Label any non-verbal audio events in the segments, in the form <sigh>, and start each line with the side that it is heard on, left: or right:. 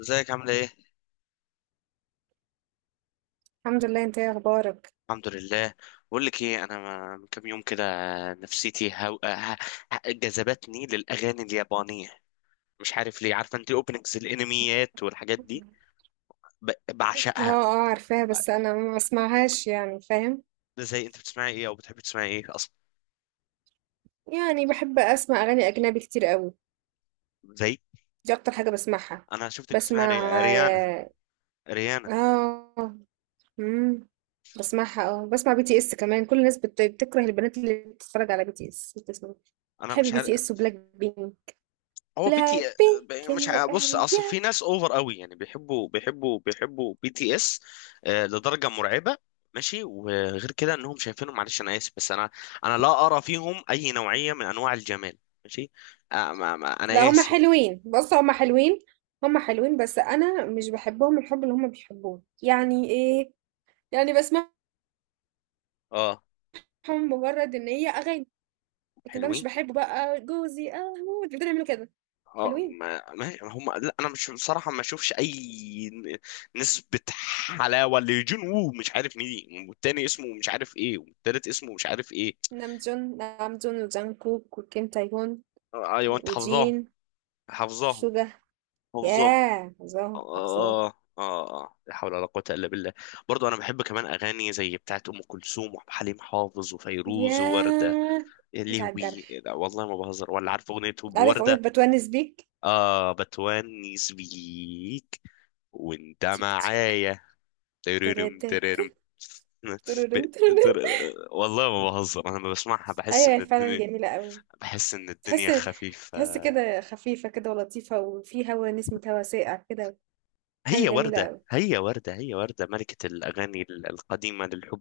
left: ازيك عاملة ايه؟
right: الحمد لله. انت ايه اخبارك؟
left: الحمد لله. بقول لك ايه، انا من كام يوم كده نفسيتي جذبتني للاغاني اليابانية. مش عارف ليه. عارفة انت اوبننجز الانميات والحاجات دي؟
right: اه
left: بعشقها.
right: اه، عارفاها بس انا ما بسمعهاش، يعني فاهم.
left: زي انت بتسمعي ايه او بتحبي تسمعي ايه اصلا؟
right: يعني بحب اسمع اغاني اجنبي كتير قوي.
left: زي.
right: دي اكتر حاجه بسمعها.
left: انا شفتك بتسمعي
right: بسمع
left: ريانا.
right: اه.
left: ريانا.
right: اه، امم بسمعها اه. بسمع بي تي اس كمان. كل الناس بتكره البنات اللي بتتفرج على بي تي اس بتسمع.
left: انا
right: بحب
left: مش
right: بي
left: عارف.
right: تي اس وبلاك بينك.
left: هو بي تي
right: بلاك
left: آه، مش
right: بينك
left: ع- بص، اصل في
right: واريا.
left: ناس اوفر قوي، يعني بيحبوا بي تي اس. لدرجه مرعبه. ماشي، وغير كده انهم شايفينهم، معلش انا اسف، بس انا انا لا ارى فيهم اي نوعيه من انواع الجمال. ماشي. آه ما ما
right: لا
left: انا
right: هما
left: اسف.
right: حلوين، بص هما حلوين. هما حلوين بس انا مش بحبهم الحب اللي هما بيحبوه، يعني ايه. يعني بسمع
left: اه
right: هم مجرد إن هي أغاني، لكن بقى مش
left: حلوين.
right: باحبه بقى جوزي أموت بيفضلوا يعملوا كده.
left: اه،
right: حلوين.
left: ما هم لا، انا مش بصراحه ما اشوفش اي نسبه حلاوه لجون وو، مش عارف مين، والتاني اسمه مش عارف ايه، والتالت اسمه مش عارف ايه.
right: نامجون نامجون وجانكوك وكيم تايهون
left: ايوه انت حافظاهم.
right: وجين
left: حافظاهم.
right: سوجا.
left: حافظاهم.
right: ياه! حافظاهم، حافظاهم.
left: اه اه اه، لا حول ولا قوة الا بالله. برضو انا بحب كمان اغاني زي بتاعت ام كلثوم وعبد الحليم حافظ وفيروز ووردة.
right: ياه!
left: يا
right: جيت على
left: لهوي،
right: الجرح.
left: لا والله ما بهزر، ولا عارف اغنية
right: عارف أغنية
left: وردة.
right: باتونس بيك؟
left: اه، بتونس بيك، وانت
right: تيك تيك.
left: معايا. تررم
right: تراتات.
left: تررم. <laughs> ب...
right: ترورم ترورم.
left: تر... والله ما بهزر، انا لما بسمعها بحس
right: أيوه،
left: ان
right: هي فعلًا
left: الدنيا،
right: جميلة أوي.
left: بحس ان الدنيا
right: تحس.
left: خفيفة.
right: تحس كده خفيفة كده ولطيفة، وفي هوا نسمة هوا ساقع كده. حاجة
left: هي
right: جميلة
left: وردة،
right: أوي.
left: هي وردة، هي وردة ملكة الاغاني القديمة للحب.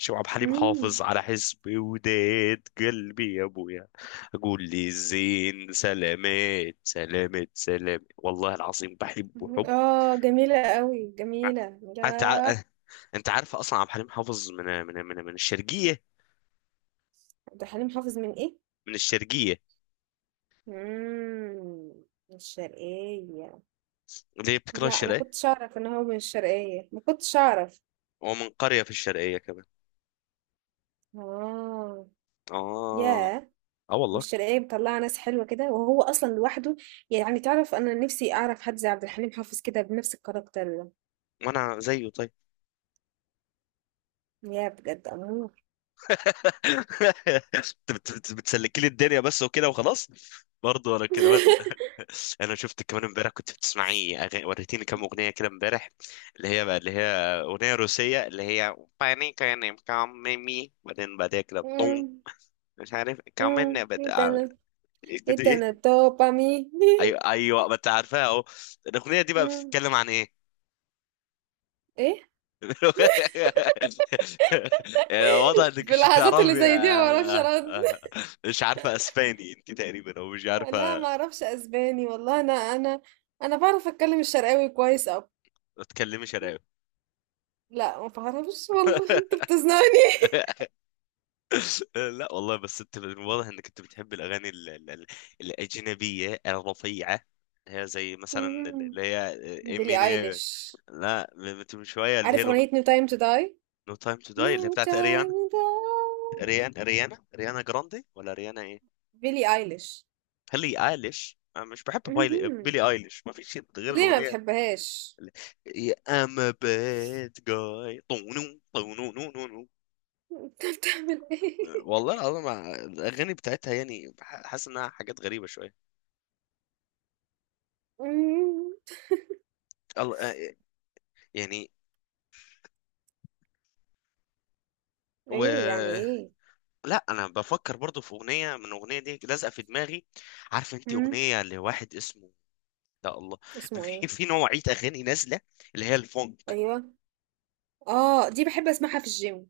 left: ماشي، وعبد الحليم
right: إمم.
left: حافظ على حسبي وداد قلبي يا ابويا، اقول لي الزين سلامات سلامات سلامات. والله العظيم بحبه حب.
right: اه جميلة قوي، جميلة.
left: انت
right: لا،
left: ع... انت عارف اصلا عبد الحليم حافظ من الشرقيه؟
right: عبد الحليم حافظ من ايه؟
left: من الشرقيه.
right: مم. من الشرقية.
left: اللي هي بتكره
right: لا ما
left: الشرقيه.
right: كنتش اعرف ان هو من الشرقية، ما كنتش اعرف.
left: هو من قريه في الشرقيه كمان.
right: اه.
left: اه.
right: ياه.
left: اه والله.
right: والشرقية مطلعة ناس حلوة كده، وهو اصلا لوحده. يعني تعرف انا نفسي اعرف حد زي عبد الحليم حافظ كده بنفس الكاركتر ده.
left: وانا زيه، طيب.
right: يا بجد امور.
left: <laughs> بتسلكي لي الدنيا بس وكده وخلاص. برضه انا كده.
right: <laughs>
left: انا شفتك كمان امبارح كنت بتسمعي أغاني، وريتيني كام اغنيه كده امبارح، اللي هي بقى، اللي هي اغنيه روسيه اللي هي باني كان كاميمي، بعدين بعدها كده طون،
right: مم.
left: مش عارف
right: مم.
left: كمان بد...
right: ايه
left: آه،
right: تاني؟
left: كنت
right: ايه تاني؟
left: ايه.
right: دوبامين.
left: ايوه ايوه، ما انت عارفها اهو. الاغنيه دي
right: <laughs>
left: بقى
right: مم.
left: بتتكلم عن ايه؟
right: ايه.
left: <laughs> يعني واضح انك
right: في
left: مش
right: اللحظات اللي
left: بتعرفي.
right: زي دي ما بعرفش ارد.
left: مش عارفه اسباني انت تقريبا، او مش عارفه.
right: لا ما اعرفش اسباني والله. انا بعرف اتكلم الشرقاوي كويس او
left: ما تتكلمي شراوي.
right: لا. ما بعرفش والله. <laughs> انت
left: <laughs>
right: بتزنقني.
left: لا والله، بس انت من واضح انك انت بتحب الاغاني الاجنبيه الرفيعه. هي زي مثلا
right: مهم.
left: اللي هي
right: بيلي
left: امين.
right: ايليش.
left: لا، من من شويه اللي هي
right: عارف
left: الاغنيه
right: اغنية No Time to Die؟
left: نو تايم تو داي،
right: No
left: اللي هي بتاعت
right: Time
left: اريانا.
right: to Die.
left: اريان اريانا اريانا جراندي، ولا اريانا ايه؟
right: بيلي ايليش.
left: هلي ايليش. أنا مش بحب
right: مهم.
left: بيلي ايليش، ما فيش شيء غير
right: ليه ما
left: الاغنيه
right: بتحبهاش؟
left: اللي. I'm a bad guy طونو طونو نو نو نو.
right: <laughs> انت بتعمل ايه؟
left: والله العظيم الاغاني بتاعتها يعني حاسس انها حاجات غريبه شويه.
right: مم.
left: الله آه، يعني
right: ايه يعني
left: و،
right: ايه؟
left: لا انا بفكر برضو في اغنيه، من الاغنيه دي لازقه في دماغي. عارف انت
right: مم.
left: اغنيه لواحد اسمه، لا الله،
right: اسمه
left: في
right: ايه؟
left: في نوعيه اغاني نازله اللي هي الفونك.
right: ايوه. اه دي بحب اسمعها في الجيم.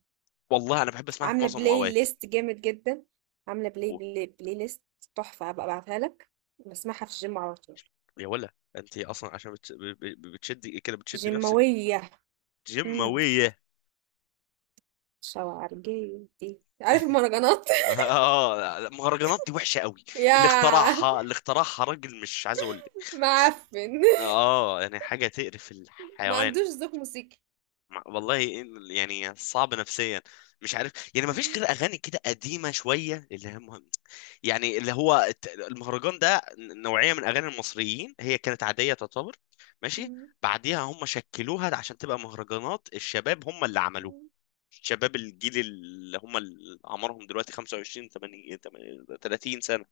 left: والله انا بحب اسمعها في
right: عاملة
left: معظم
right: بلاي
left: الاوقات.
right: ليست جامد جدا. عاملة
left: و-
right: بلاي ليست تحفة. هبقى ابعتها لك. بسمعها في الجيم على طول.
left: يا، ولا انت اصلا عشان بتشدي كده، بتشدي نفسك.
right: جيماوية. امم
left: جماويه.
right: شوارجيتي عارف المهرجانات
left: <laughs>
right: <laughs>
left: اه المهرجانات دي وحشه قوي. اللي
right: يا
left: اخترعها، اللي اخترعها راجل مش عايز اقول لك.
right: معفن
left: اه يعني حاجه تقرف
right: ما
left: الحيوان.
right: عندوش ذوق موسيقي
left: والله يعني صعب نفسيا، مش عارف يعني، ما فيش غير اغاني كده قديمه شويه اللي هي مهم. يعني اللي هو المهرجان ده نوعيه من اغاني المصريين، هي كانت عاديه تعتبر. ماشي. بعديها هم شكلوها عشان تبقى مهرجانات الشباب، هم اللي عملوها. شباب الجيل اللي هم اللي عمرهم دلوقتي 25 8 30 سنه.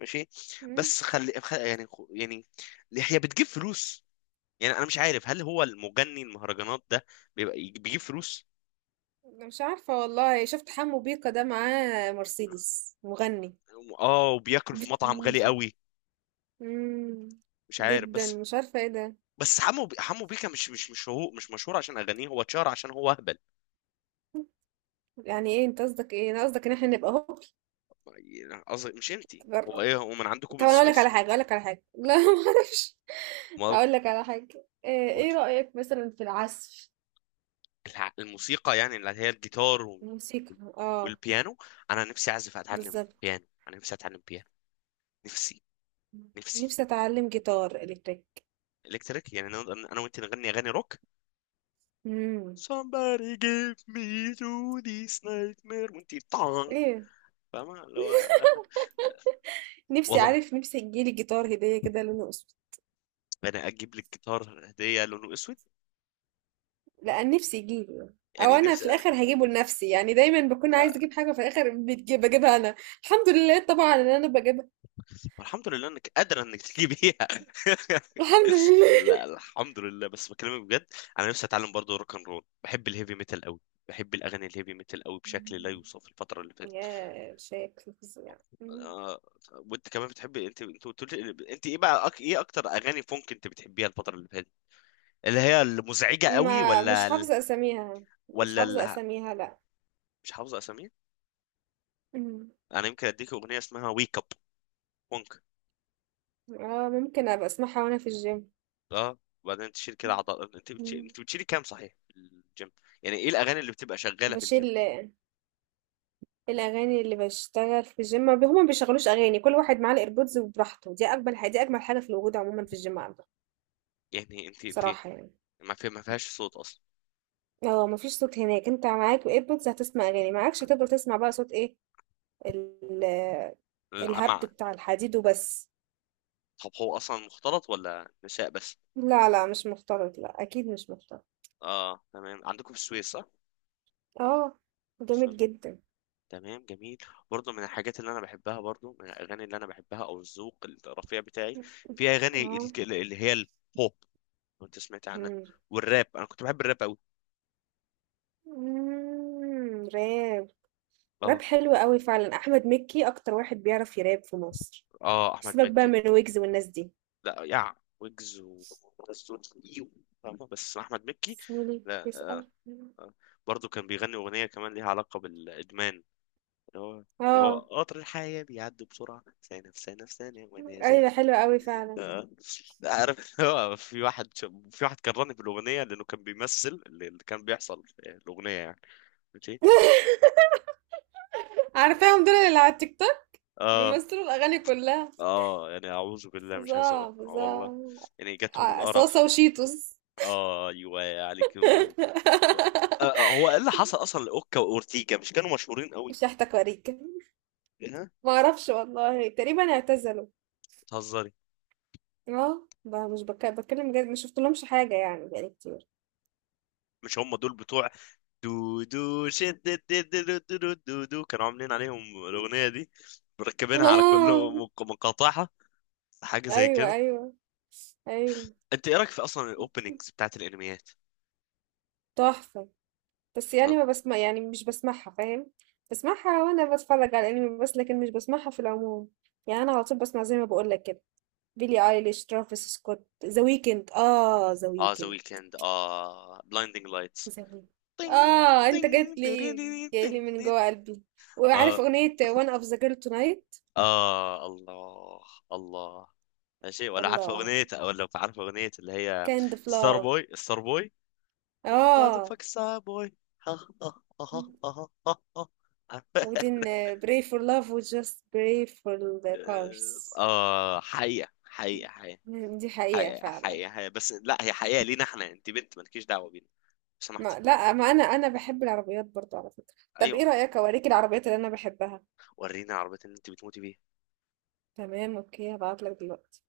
left: ماشي. بس خلي خ- يعني خ- يعني هي بتجيب فلوس. يعني انا مش عارف هل هو المغني المهرجانات ده بيبقى بيجيب فلوس؟
right: أنا مش عارفة والله شفت حمو بيكا ده معاه مرسيدس مغني
left: اه، وبياكل في
right: بت...
left: مطعم غالي قوي.
right: مم.
left: مش عارف
right: جدا
left: بس.
right: مش عارفة ايه ده
left: بس حمو بيكا مش مشهور عشان اغانيه، هو اتشهر عشان هو اهبل.
right: يعني ايه انت قصدك ايه انا قصدك ان احنا نبقى
left: يعني قصدي مش انتي، هو
right: هوب
left: ايه هو من عندكم من
right: طب انا اقول لك
left: السويس؟
right: على حاجه اقول لك على حاجه <laughs> لا ما اعرفش
left: امال.
right: اقول لك على حاجه آه، ايه
left: قولي.
right: رايك مثلا في العزف
left: الموسيقى يعني اللي هي الجيتار
right: الموسيقى اه
left: والبيانو. انا نفسي اعزف، اتعلم
right: بالظبط
left: بيانو. انا نفسي اتعلم بيانو. نفسي. نفسي.
right: نفسي اتعلم جيتار الكتريك
left: الكتريك، يعني انا، أنا وانت نغني اغاني روك.
right: امم
left: somebody give me to this nightmare وانتي طعن.
right: ايه.
left: فاهمة اللي هو.
right: نفسي،
left: والله
right: عارف، نفسي يجيلي جيتار هديه كده لونه اسود.
left: انا اجيب لك جيتار هدية لونه اسود.
right: لا، نفسي يجيلي. او
left: يعني
right: انا في
left: نفسي.
right: الاخر هجيبه لنفسي، يعني دايما بكون عايز
left: أ-
right: اجيب حاجه في الاخر بجيبها انا. الحمد لله طبعا ان انا بجيبها.
left: والحمد لله انك قادرة انك تجيبيها.
right: الحمد
left: <laughs> لا
right: لله.
left: الحمد لله، بس بكلمك بجد. انا نفسي اتعلم برضه روك اند رول. بحب الهيفي ميتال قوي. بحب الاغاني الهيفي ميتال قوي بشكل لا يوصف الفترة اللي
right: <laughs>
left: فاتت.
right: يا شكل فظيع.
left: آه، وانت كمان بتحبي، انت انت قلت لي انت ايه بقى ايه اكتر اغاني فونك انت بتحبيها الفترة اللي فاتت، اللي هي المزعجة قوي،
right: ما مش
left: ولا؟
right: حافظة أساميها. مش
left: ولا
right: حافظة
left: ال،
right: أساميها، لأ.
left: مش حافظ اساميه.
right: مم.
left: انا يمكن اديك اغنيه اسمها ويك اب، بونك.
right: اه ممكن أبقى أسمعها وأنا في الجيم.
left: اه. وبعدين تشيل كده عضل. انت
right: مم.
left: انت بتشيلي كام صحيح في الجيم؟ يعني ايه الاغاني اللي بتبقى شغاله في
right: بشيل.
left: الجيم؟
right: الأغاني اللي بشتغل في الجيم، ما بي- هما ما بيشغلوش أغاني. كل واحد معاه الإيربودز وبراحته. دي أجمل حاجة، دي أجمل حاجة في الوجود عموما في الجيم عندك
left: يعني انت انت
right: بصراحة، يعني.
left: ما في، ما فيهاش صوت اصلا؟
right: اه مفيش صوت هناك. انت معاك ايربودز هتسمع أغاني، معاكش هتفضل تسمع بقى صوت ايه؟ ال- الهبد
left: العمع.
right: بتاع الحديد وبس.
left: طب هو اصلا مختلط ولا نساء بس؟
right: لا لا مش مختلط، لا أكيد مش مختلط.
left: اه تمام، عندكم في السويس صح.
right: اه.
left: بسم
right: جامد
left: الله.
right: جدا.
left: تمام، جميل. برضو من الحاجات اللي انا بحبها، برضو من الاغاني اللي انا بحبها، او الذوق الرفيع بتاعي، في اغاني
right: آه.
left: اللي هي البوب، لو انت سمعت عنها،
right: إمم.
left: والراب. انا كنت بحب الراب قوي.
right: إمم، راب.
left: اه.
right: راب حلو أوي فعلًا. أحمد مكي أكتر واحد بيعرف يراب في مصر.
left: اه احمد
right: سيبك بقى
left: مكي.
right: من ويجز والناس دي.
left: لا يع، ويجز و، إيو. فاهمة؟ بس احمد مكي.
right: تسألني
left: لا. آه.
right: تسأل.
left: آه. برضه كان بيغني اغنيه كمان ليها علاقه بالادمان، اللي هو، اللي هو
right: آه.
left: قطر الحياه بيعدي بسرعه، ثانيه في ثانيه في ثانيه وانا
right: أيوه
left: زي.
right: حلو أوي فعلًا.
left: آه. عارف. <laughs> هو في واحد، في واحد كرهني في الاغنيه، لانه كان بيمثل اللي كان بيحصل في الاغنيه يعني. ماشي.
right: <laughs> عارفاهم دول اللي على التيك توك
left: اه
right: بيمثلوا الأغاني كلها.
left: اه يعني اعوذ بالله، مش عايز اقول.
right: فظاع،
left: آه والله،
right: فظاع.
left: يعني جاتهم
right: ع صاصة
left: القرف.
right: وشيتوس.
left: اه ايوه عليك. آه،
right: <laughs>
left: هو ايه اللي حصل اصلا لاوكا واورتيجا؟ مش كانوا مشهورين قوي؟
right: مش هاحتكريك.
left: إيه، ها؟
right: ما أعرفش والله، تقريبًا اعتزلوا.
left: بتهزري.
right: آه، مش بك باتكلم بجد، ما شُفتلهمش حاجة يعني بقى لي كتير.
left: مش هم دول بتوع دو دو شد دو دو، دو دو دو دو، كانوا عاملين عليهم الاغنيه دي،
right: <laughs>
left: مركبينها على كل
right: آه،
left: مقاطعها، حاجه زي
right: أيوه،
left: كده.
right: أيوه، أيوه.
left: انت ايه رايك في اصلا الاوبننجز بتاعت الانميات؟
right: تحفة. بس يعني
left: بتهز-
right: ما باسما يعني مش باسمعها، فاهم؟ باسمعها وأنا باتفرّج على الأنمي بس، لكن مش باسمعها في العموم. يعني أنا على طول باسمع زي ما باقول لك كده، بيلي أيليش، ترافيس سكوت، ذا ويكند، ذا
left: اه ذا
right: ويكند.
left: ويكند، اه بلايندينج لايتس.
right: ذا ويكند.
left: تين،
right: آه، أنت جيت
left: تين
right: لي.
left: تيريري
right: جاي لي
left: تين
right: من
left: تين.
right: جوّه قلبي. وعارف
left: اه.
right: أغنية One of the girl tonight؟
left: اه الله. الله. ماشي. ولا عارفه
right: الله!
left: اغنيه، ولا لو عارفه اغنيه اللي هي
right: Kind of
left: ستار
right: love.
left: بوي، ستار بوي. ماذا
right: آه.
left: فاك ستار بوي. ها ها ها ها ها ها.
right: We
left: عارفة؟
right: didn't pray for love, we just pray for the
left: <laughs>
right: cars.
left: اه حقيقه حقيقه حقيقه.
right: دي حقيقة
left: حقيقه
right: فعلا.
left: حقيقه حقيقة. بس لا هي حقيقه لينا احنا، انت بنت مالكيش دعوه بينا لو سمحتي.
right: ما لا ما انا بحب العربيات برضو على فكرة. طب ايه
left: ايوه.
right: رأيك اوريك العربيات اللي انا بحبها.
left: ورينا عربيه اللي انت بتموتي بيها.
right: تمام اوكي، هبعتلك دلوقتي.